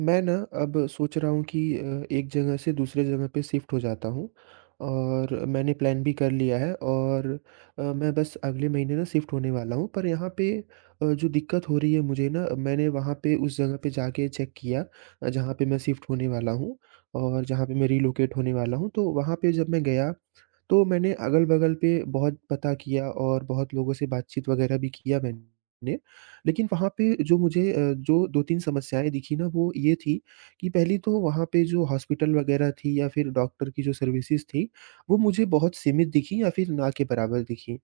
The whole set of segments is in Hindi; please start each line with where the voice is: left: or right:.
right: मैं ना, अब सोच रहा हूँ कि अ, एक जगह से दूसरे जगह पे शिफ्ट हो जाता हूँ, और मैंने प्लान भी कर लिया है और अ, मैं बस अगले महीने ना शिफ्ट होने वाला हूँ। पर यहाँ पे अ, जो दिक्कत हो रही है मुझे ना मैंने वहाँ पे उस जगह पे जाके चेक किया अ, जहाँ पे मैं शिफ्ट होने वाला हूँ, और जहाँ पे मैं रिलोकेट होने वाला हूँ। तो वहाँ पे जब मैं गया तो मैंने अगल-बगल पे बहुत पता किया और बहुत लोगों से बातचीत वग़ैरह भी किया मैंने लेकिन वहाँ पे जो मुझे अ, जो 2-3 समस्याएँ दिखी ना वो ये थी कि पहली तो वहाँ पे जो हॉस्पिटल वग़ैरह थी या फिर डॉक्टर की जो सर्विसेस थी वो मुझे बहुत सीमित दिखी या फिर ना के बराबर दिखी।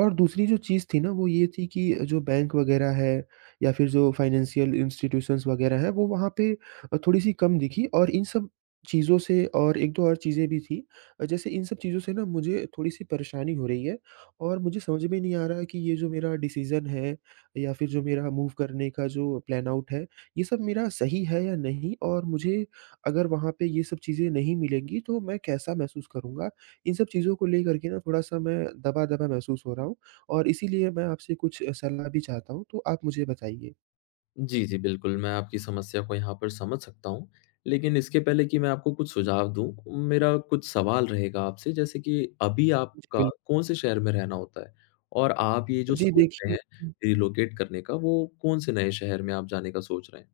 right: और दूसरी जो चीज़ थी ना वो ये थी कि जो बैंक वग़ैरह है या फिर जो फाइनेंशियल इंस्टीट्यूशंस वग़ैरह है वो वहाँ पे अ, थोड़ी सी कम दिखी और इन सब चीज़ों से और 1-2 और चीजें भी थी। जैसे इन सब चीज़ों से ना मुझे थोड़ी-सी परेशानी हो रही है। और मुझे समझ में नहीं आ रहा है कि ये जो मेरा डिसीज़न है या फ़िर जो मेरा मूव करने का जो प्लान आउट है, ये सब मेरा सही है या नहीं? और मुझे अगर वहाँ पे ये सब चीज़ें नहीं मिलेंगी तो मैं कैसा महसूस करूँगा? इन सब चीज़ों को लेकर के ना थोड़ा-सा मैं दबा-दबा महसूस हो रहा हूँ और इसीलिए मैं आपसे कुछ सलाह भी चाहता हूँ, तो आप मुझे बताइए?
left: जी, जी बिल्कुल मैं आपकी समस्या को यहाँ पर समझ सकता हूँ। लेकिन इसके पहले कि मैं आपको कुछ सुझाव दूँ, मेरा कुछ सवाल रहेगा आपसे, जैसे कि अभी
right: जी
left: आपका
right: बिल
left: कौन-से शहर में रहना होता है? और आप ये जो
right: जी
left: सोच रहे
right: देखिए
left: हैं रिलोकेट करने का वो कौन-से नए शहर में आप जाने का सोच रहे हैं?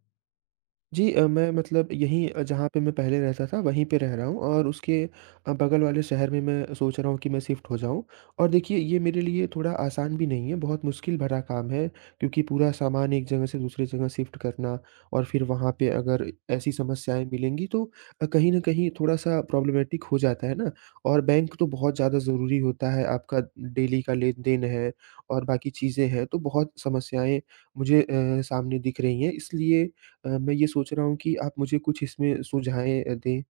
right: जी अ, मैं मतलब यहीं अ, जहाँ पे मैं पहले रहता था वहीं पे रह रहा हूँ और उसके अ, बगल वाले शहर में मैं सोच रहा हूँ कि मैं शिफ्ट हो जाऊँ। और देखिए ये मेरे लिए थोड़ा आसान भी नहीं है, बहुत मुश्किल भरा काम है, क्योंकि पूरा सामान 1 जगह से दूसरी जगह शिफ्ट करना और फ़िर वहाँ पे, अगर ऐसी समस्याएँ मिलेंगी तो अ, कहीं न कहीं थोड़ा-सा प्रॉब्लेमेटिक हो जाता है ना। और बैंक तो बहुत ज़्यादा ज़रूरी होता है आपका डेली का लेन-देन है और बाकी चीज़ें हैं। तो बहुत समस्याएँ मुझे अ, सामने दिख रही हैं। इसलिए अ, मैं ये सोच रहा हूँ कि आप मुझे कुछ इसमें सुझाएँ अ, दें।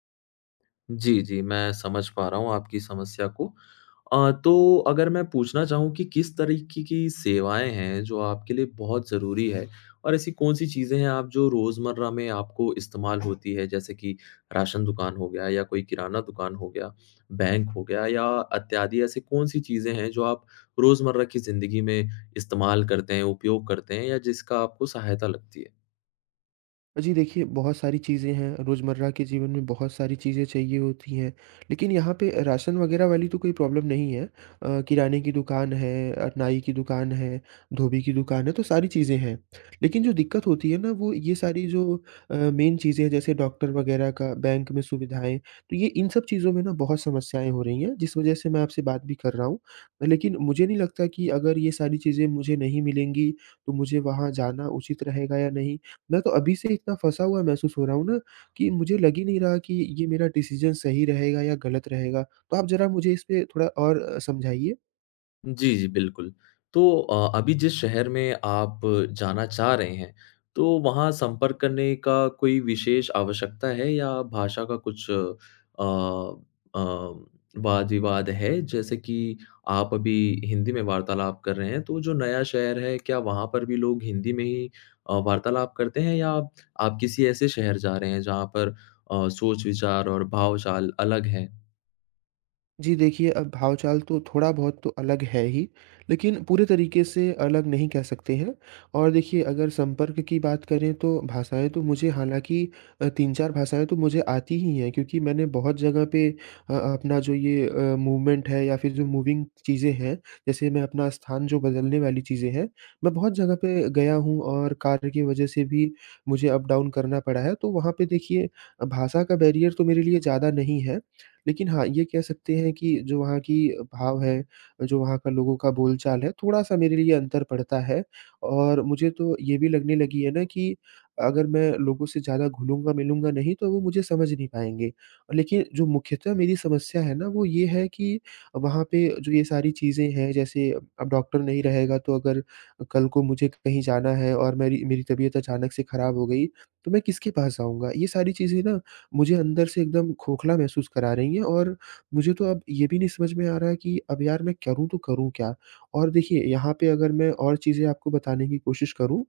left: जी, जी मैं समझ पा रहा हूँ आपकी समस्या को। अ, तो अगर मैं पूछना चाहूँ कि किस तरीके की सेवाएँ हैं, जो आपके लिए बहुत ज़रूरी है? और ऐसी कौन-सी चीज़ें हैं आप जो रोज़मर्रा में आपको इस्तेमाल होती है? जैसे कि राशन दुकान हो गया या कोई किराना दुकान हो गया, बैंक हो गया या इत्यादि ऐसी कौन-सी चीज़ें हैं जो आप, रोज़मर्रा की ज़िंदगी में इस्तेमाल करते हैं, उपयोग करते हैं या जिसका आपको सहायता लगती है?
right: जी देखिए, बहुत सारी चीज़ें हैं, रोज़मर्रा के जीवन में बहुत सारी चीज़ें चाहिए होती हैं। लेकिन यहाँ पे अ, राशन वगैरह वाली तो कोई प्रॉब्लम नहीं है। अ, किराने की दुकान है अ, नाई की दुकान है, धोबी की दुकान है, तो सारी चीज़ें हैं। लेकिन जो दिक्कत होती है ना, वो ये सारी जो अ, मेन चीज़ें हैं, जैसे डॉक्टर वगैरह का, बैंक में सुविधाएँ। तो ये इन सब चीज़ों में ना बहुत समस्याएँ हो रही हैं, जिस वजह से मैं आपसे बात भी कर रहा हूँ। लेकिन मुझे नहीं लगता कि अगर ये सारी चीज़ें मुझे नहीं मिलेंगी, तो मुझे वहाँ जाना उचित रहेगा या नहीं? मैं तो अभी से इतना फँसा हुआ महसूस हो रहा हूँ ना, कि मुझे लग ही नहीं रहा कि ये मेरा डिसीज़न सही रहेगा या गलत रहेगा। तो आप ज़रा मुझे इस पे थोड़ा और अ, समझाइए।
left: जी, जी, बिल्कुल। तो अ, अभी जिस शहर में आप जाना चाह रहे हैं, तो वहाँ संपर्क करने का कोई विशेष आवश्यकता है या भाषा का कुछ अ अ, वाद-विवाद है? जैसे कि आप अभी हिंदी में वार्तालाप कर रहे हैं, तो जो नया शहर है, क्या वहाँ पर भी लोग हिंदी में ही अ, वार्तालाप करते हैं या आप किसी ऐसे शहर जा रहे हैं, जहाँ पर अ, सोच-विचार और भाव-चाल अलग हैं?
right: जी, देखिए, अब भाव-चाल तो थोड़ा बहुत तो अलग है ही, लेकिन पूरे तरीक़े से अलग नहीं कह सकते हैं और देखिए, अगर संपर्क की बात करें, तो भाषाएँ तो मुझे हालाँकि अ, 3-4 भाषाएँ तो मुझे आती ही हैं, क्योंकि मैंने बहुत जगह पे अ, अपना जो ये अ, मूवमेंट है या फिर जो मूविंग चीज़ें हैं, जैसे मैं अपना स्थान जो बदलने वाली चीज़ें हैं, मैं बहुत जगह पे गया हूँ और कार्य की वजह से भी मुझे अप-डाउन करना पड़ा है। तो वहाँ पे, देखिए अ, भाषा का बैरियर तो मेरे लिए ज़्यादा नहीं है, लेकिन हाँ, ये कह सकते हैं कि जो वहाँ की भाव है, जो वहाँ का लोगों का बोल-चाल है, थोड़ा-सा मेरे लिए अंतर पडता है और मुझे तो ये भी लगने लगी है ना कि, अगर मैं लोगों से ज़्यादा घुलूँगा-मिलूँगा नहीं, तो वो मुझे समझ नहीं पाएँगे। लेकिन जो मुख्यतः मेरी समस्या है ना, वो ये है कि वहाँ पे जो ये सारी चीज़ें हैं, जैसे अब डॉक्टर नहीं रहेगा, तो अगर कल को मुझे कहीं जाना है और मेरी मेरी तबीयत अचानक से खराब हो गई, तो मैं किसके पास जाऊँगा? ये सारी चीज़ें ना मुझे अंदर से एकदम खोखला महसूस करा रही हैं और मुझे तो अब ये भी नहीं समझ में आ रहा है कि अब यार, मैं करूँ तो करूँ क्या? और देखिए, यहाँ पे अगर मैं और चीज़ें आपको बताने की कोशिश करूँ,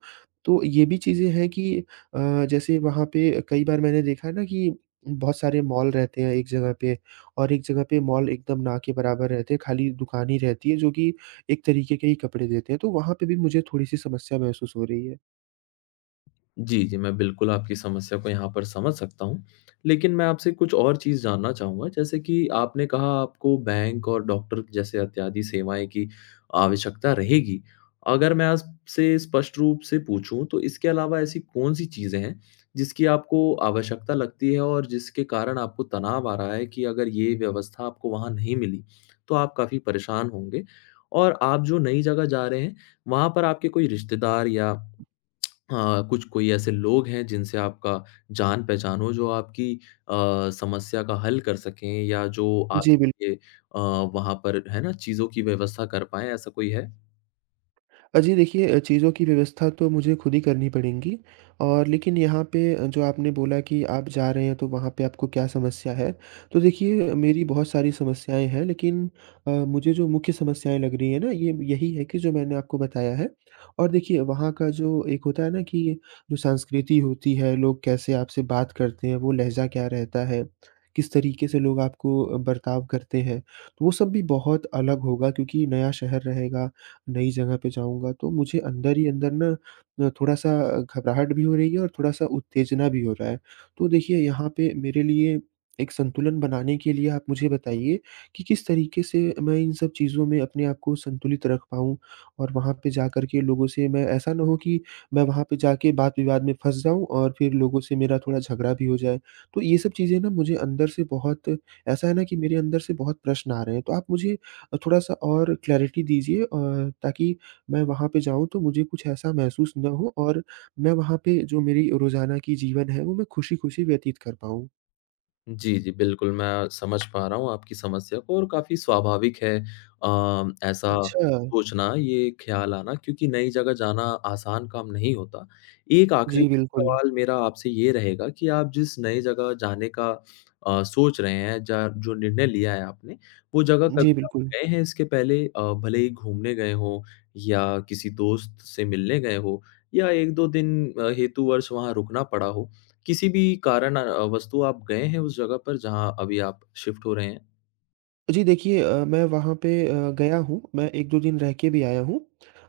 right: तो ये भी चीज़ें हैं कि अ, जैसे वहाँ पे कई बार मैंने देखा है ना कि बहुत सारे मॉल रहते हैं, एक जगह पे और एक जगह पे मॉल एकदम ना के बराबर रहते हैं, खाली दुकान ही रहती है, जो कि एक तरीक़े के ही कपड़े देते हैं। तो वहाँ पे भी मुझे थोड़ी-सी समस्या महसूस हो रही है।
left: जी, जी। मैं बिल्कुल आपकी समस्या को यहाँ पर समझ सकता हूँ। लेकिन मैं आपसे कुछ और चीज़ जानना चाहूँगा, जैसे कि आपने कहा आपको बैंक और डॉक्टर जैसे इत्यादि सेवाएँ की, आवश्यकता रहेगी। अगर मैं आपसे स्पष्ट रूप से पूछूँ, तो इसके अलावा ऐसी कौन-सी चीजें हैं, जिसकी आपको आवश्यकता लगती है? और जिसके कारण आपको तनाव आ रहा है कि अगर ये व्यवस्था आपको वहाँ नहीं मिली, तो आप काफ़ी परेशान होंगे? और आप जो नई जगह जा रहे हैं, वहाँ पर आपके कोई रिश्तेदार या अ, कुछ कोई ऐसे लोग हैं जिनसे आपका जान-पहचान हो, जो आपकी अ, समस्या का हल कर सकें या जो
right: जी बिल
left: आपके अ, वहाँ पर है ना चीज़ों की व्यवस्था कर पाएँ, ऐसा कोई है?
right: अ, जी देखिए चीज़ों की व्यवस्था तो मुझे खुद ही करनी पड़ेंगी और लेकिन यहाँ पे अ, जो आपने बोला कि आप जा रहे हैं, तो वहाँ पे आपको क्या समस्या है? तो देखिए मेरी बहुत सारी समस्याएँ हैं लेकिन अ, मुझे जो मुख्य समस्याएँ लग रही हैं ना, ये यही है कि जो मैंने आपको बताया है। और देखिए वहाँ का जो एक होता है ना कि, जो संस्कृति होती है, लोग कैसे आपसे बात करते हैं? वो लहज़ा क्या रहता है? किस तरीके से लोग आपको अ, बर्ताव करते हैं? वो सब भी बहुत अलग होगा क्योंकि नया शहर रहेगा। नई जगह पे जाऊँगा, तो मुझे अंदर ही अंदर ना, न थोड़ा-सा घबराहट भी हो रही है। और थोड़ा-सा उत्तेजना भी हो रहा है। तो देखिए यहाँ पे मेरे लिए एक संतुलन बनाने के लिए आप मुझे बताइए कि किस तरीके से मैं इन सब चीज़ों में अपने आप को संतुलित रख पाऊँ? और वहाँ पे जाकर के लोगों से मैं ऐसा ना हो कि, मैं वहाँ पे जा के बात-विवाद में फँस जाऊँ और फिर लोगों से मेरा थोड़ा झगड़ा भी हो जाए। तो ये सब चीज़ें ना मुझे अंदर से बहुत, ऐसा है ना कि मेरे अंदर से बहुत प्रश्न आ रहे हैं। तो आप मुझे थोड़ा-सा और क्लैरिटी दीजिए अ, ताकि मैं वहाँ पे जाऊँ, तो मुझे कुछ ऐसा महसूस ना हो और मैं वहाँ पे जो मेरी रोज़ाना की जीवन है, वो मैं खुशी-खुशी व्यतीत कर पाऊँ?
left: जी, जी बिल्कुल मैं समझ पा रहा हूँ आपकी समस्या को और काफ़ी स्वाभाविक है अ, ऐसा
right: अच्छा।
left: सोचना, ये ख़याल आना क्योंकि नई जगह जाना आसान काम नहीं होता। 1 आख़िरी
right: जी, बिल्कुल।
left: सवाल मेरा आपसे ये रहेगा कि आप जिस नई जगह जाने का अ, सोच रहे हैं। ज जो निर्णय लिया है आपने, वो जगह
right: जी,
left: कभी आप
right: बिल्कुल।
left: गए हैं इसके पहले? अ, भले ही घूमने गए हो, या किसी दोस्त से मिलने गए हो या 1-2 दिन अ, हेतु वर्ष वहाँ रुकना पड़ा हो? किसी भी कारण अ, वस्तु आप गए हैं उस जगह पर जहाँ अभी आप शिफ्ट हो रहे हैं?
right: जी देखिए, अ, मैं वहाँ पे अ, गया हूँ मैं 1-2 दिन रह के भी आया हूँ।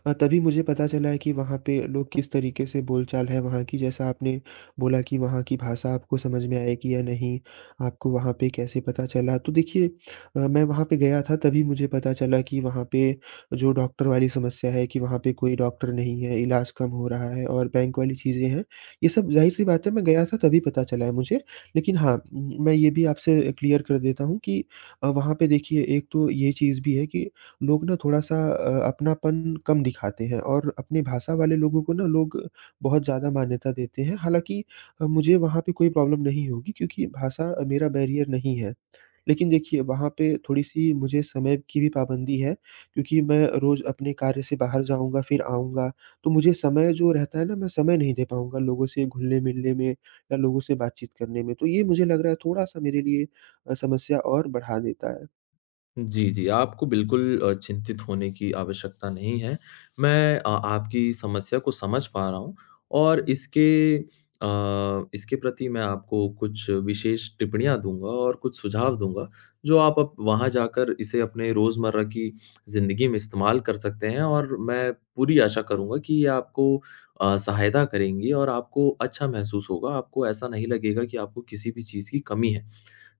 right: अ, तभी मुझे पता चला है कि वहाँ पे लोग किस तरीके से बोल-चाल है वहाँ की जैसा आपने बोला कि वहाँ की भाषा आपको समझ में आएगी या नहीं आपको वहाँ पे कैसे पता चला। तो देखिए अ, मैं वहाँ पे गया था तभी मुझे पता चला कि वहाँ पे जो डॉक्टर वाली समस्या है कि वहाँ पे कोई डॉक्टर नहीं है, इलाज़ कम हो रहा है और बैंक वाली चीज़े हैं। ये सब ज़ाहिर-सी बात है मैं गया था तभी पता चला है मुझे। लेकिन हाँ म मैं ये भी आपसे क्लियर कर देता हूँ कि अ, वहाँ पे देखिए 1 तो ये चीज़ भी है कि लोग ना थोड़ा-सा अ, अपनापन कम दिखाते हैं। और अपनी भाषा वाले लोगों को ना लोग बहुत ज़्यादा मान्यता देते हैं। हालाँकि अ, मुझे वहाँ पे कोई प्रॉब्लम नहीं होगी क्योंकि भाषा अ, मेरा बैरियर नहीं है। लेकिन देखिए वहाँ पे थोड़ी-सी मुझे समय की भी पाबंदी है। क्योंकि मैं रोज़ अपने कार्य से बाहर जाऊँगा फ़िर आऊँगा तो मुझे समय जो रहता है ना मैं समय नहीं दे पाऊँगा लोगों से घुलने-मिलने में या लोगों से बातचीत करने में। तो ये मुझे लग रहा है थोड़ा-सा मेरे लिए अ, समस्या और बढ़ा देता है।
left: जी, जी आपको बिल्कुल अ, चिंतित होने की आवश्यकता नहीं है। मैं अ आपकी समस्या को समझ पा रहा हूँ और इसके अ, इसके प्रति मैं आपको कुछ विशेष टिप्पणियाँ दूँगा और कुछ सुझाव दूँगा, जो आप वहाँ जाकर इसे अपने रोज़मर्रा की ज़िंदगी में इस्तेमाल कर सकते हैं। और मैं पूरी आशा करूँगा कि ये आपको अ, सहायता करेंगी और आपको अच्छा महसूस होगा। आपको ऐसा नहीं लगेगा कि आपको किसी भी चीज़ की कमी है।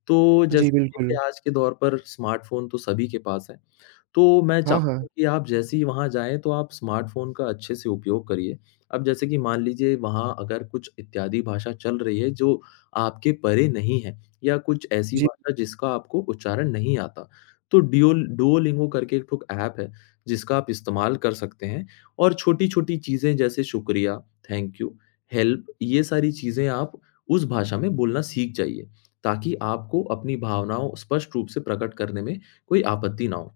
left: तो
right: जी,
left: जैसे देखिए
right: बिल्कुल।
left: आज के दौर पर स्मार्टफ़ोन तो सभी के पास है, तो मैं
right: हाँ,
left: चाहूँगा
right: हाँ।
left: कि आप जैसे ही वहाँ जाएँ तो आप स्मार्टफ़ोन का अच्छे से उपयोग करिए। अब जैसे कि मान लीजिए वहाँ अगर कुछ इत्यादि भाषा चल रही है, जो आपके परे नहीं है, या कुछ ऐसी
right: जी।
left: भाषा जिसका आपको उच्चारण नहीं आता, तो डिओ डुओलिंगो करके 1 ख़ुद ऐप है, जिसका आप इस्तेमाल कर सकते हैं और छोटी-छोटी चीज़ें जैसे शुक्रिया, थैंक यू हेल्प ये सारी चीज़ें आप उस भाषा में बोलना सीख जाइए, ताकि आपको अपनी भावनाओं स्पष्ट रूप से प्रकट करने में कोई आपत्ति न हो।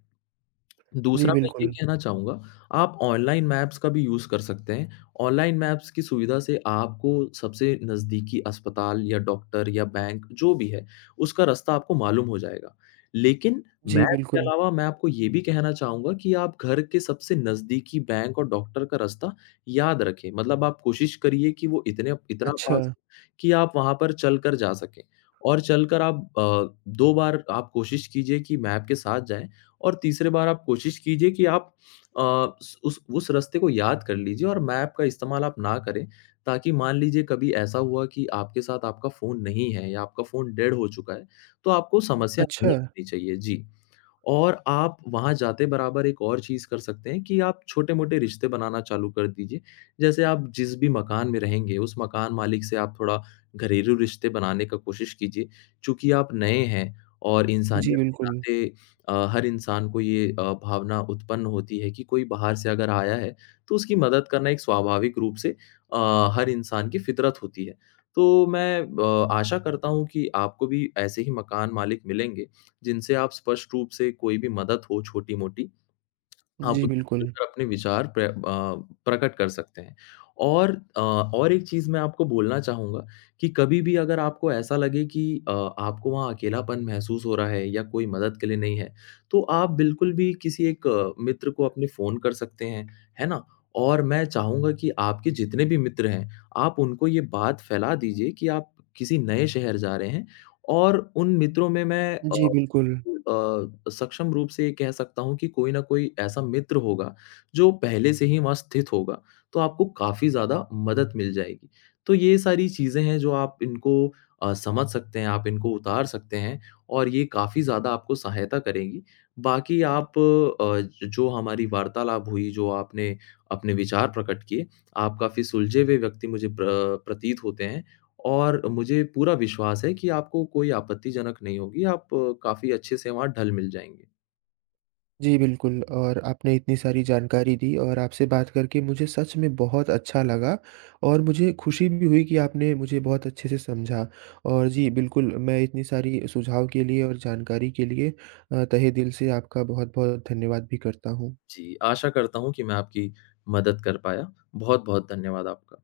right: जी,
left: दूसरा मैं ये
right: बिल्कुल।
left: कहना चाहूँगा, आप ऑनलाइन मैप्स का भी यूज़ कर सकते हैं, ऑनलाइन मैप्स की सुविधा से आपको सबसे नज़दीकी अस्पताल या डॉक्टर या बैंक जो भी है उसका रास्ता आपको मालूम हो जाएगा। लेकिन
right: जी,
left: मैप के
right: बिल्कुल।
left: अलावा मैं आपको ये भी कहना चाहूँगा कि आप घर के सबसे नज़दीकी बैंक और डॉक्टर का रास्ता याद रखें, मतलब आप कोशिश करिए कि वो इतने इतना पास
right: अच्छा।
left: हो कि आप वहाँ पर चलकर जा सकें। और चलकर आप अ, 2 बार आप कोशिश कीजिए कि मैप के साथ जाएँ, और तीसरी बार आप कोशिश कीजिए कि आप अ, उस उस उस रास्ते को याद कर लीजिए और मैप का इस्तेमाल आप ना करें, ताकि मान लीजिए कभी ऐसा हुआ कि आपके साथ आपका फ़ोन नहीं है या आपका फ़ोन डेड हो चुका है, तो आपको समस्या नहीं
right: अच्छा।
left: होनी चाहिए, जी। और आप वहाँ जाते बराबर 1 और चीज़ कर सकते हैं कि आप छोटे-मोटे रिश्ते बनाना चालू कर दीजिए। जैसे आप जिस भी मकान में रहेंगे, उस मकान मालिक से आप थोड़ा घरेलू रिश्ते बनाने का कोशिश कीजिए, चूँकि आप नए हैं और
right: जी,
left: इंसानियत के
right: बिल्कुल।
left: नाते अ, हर इंसान को ये अ, भावना उत्पन्न होती है कि कोई बाहर से अगर आया है, तो उसकी मदद करना एक स्वाभाविक रूप से हर अ, इंसान की फ़ितरत होती है। तो मैं अ आशा करता हूँ कि आपको भी ऐसे ही मकान मालिक मिलेंगे, जिनसे आप स्पष्ट रूप से कोई भी मदद हो छोटी-मोटी, आप
right: जी,
left: उनसे
right: बिल्कुल।
left: मिलकर अपने विचार प्र अ, प्रकट कर सकते हैं। और अ, और 1 चीज़ मैं आपको बोलना चाहूँगा कि कभी-भी अगर आपको ऐसा लगे कि अ आपको वहाँ अकेलापन महसूस हो रहा है या कोई मदद के लिए नहीं है, तो आप बिल्कुल भी किसी 1 मित्र को अपने फ़ोन कर सकते हैं, है ना? और मैं चाहूँगा कि आपके जितने भी मित्र हैं, आप उनको ये बात फ़ैला दीजिए कि आप किसी नए शहर जा रहे हैं, और उन मित्रों में मैं अ
right: जी, बिल्कुल।
left: अ, सक्षम रूप से ये कह सकता हूँ कि कोई ना कोई ऐसा मित्र होगा, जो पहले से ही वहाँ स्थित होगा, तो आपको काफ़ी ज़्यादा मदद मिल जाएगी। तो ये सारी चीज़ें हैं जो आप इनको अ, समझ सकते हैं, आप इनको उतार सकते हैं, और ये काफ़ी ज़्यादा आपको सहायता करेगी। बाकी आप अ, जो हमारी वार्तालाप हुई, जो आपने अपने विचार प्रकट किए, आप काफ़ी सुलझे हुए व्यक्ति मुझे प्र प्रतीत होते हैं, और मुझे पूरा विश्वास है कि आपको कोई आपत्तिजनक नहीं होगी। आप काफ़ी अच्छे से वहाँ ढल-मिल जाएँगे।
right: जी बिल्कुल और आपने इतनी सारी जानकारी दी और आपसे बात करके मुझे सच में बहुत अच्छा लगा। और मुझे खुशी भी हुई कि आपने मुझे बहुत अच्छे से समझा और जी बिल्कुल मैं इतनी सारी सुझाव के लिए और जानकारी के लिए अ, तहे दिल से आपका बहुत-बहुत धन्यवाद भी करता हूँ।
left: जी, आशा करता हूँ कि मैं आपकी मदद कर पाया। बहुत-बहुत धन्यवाद आपका।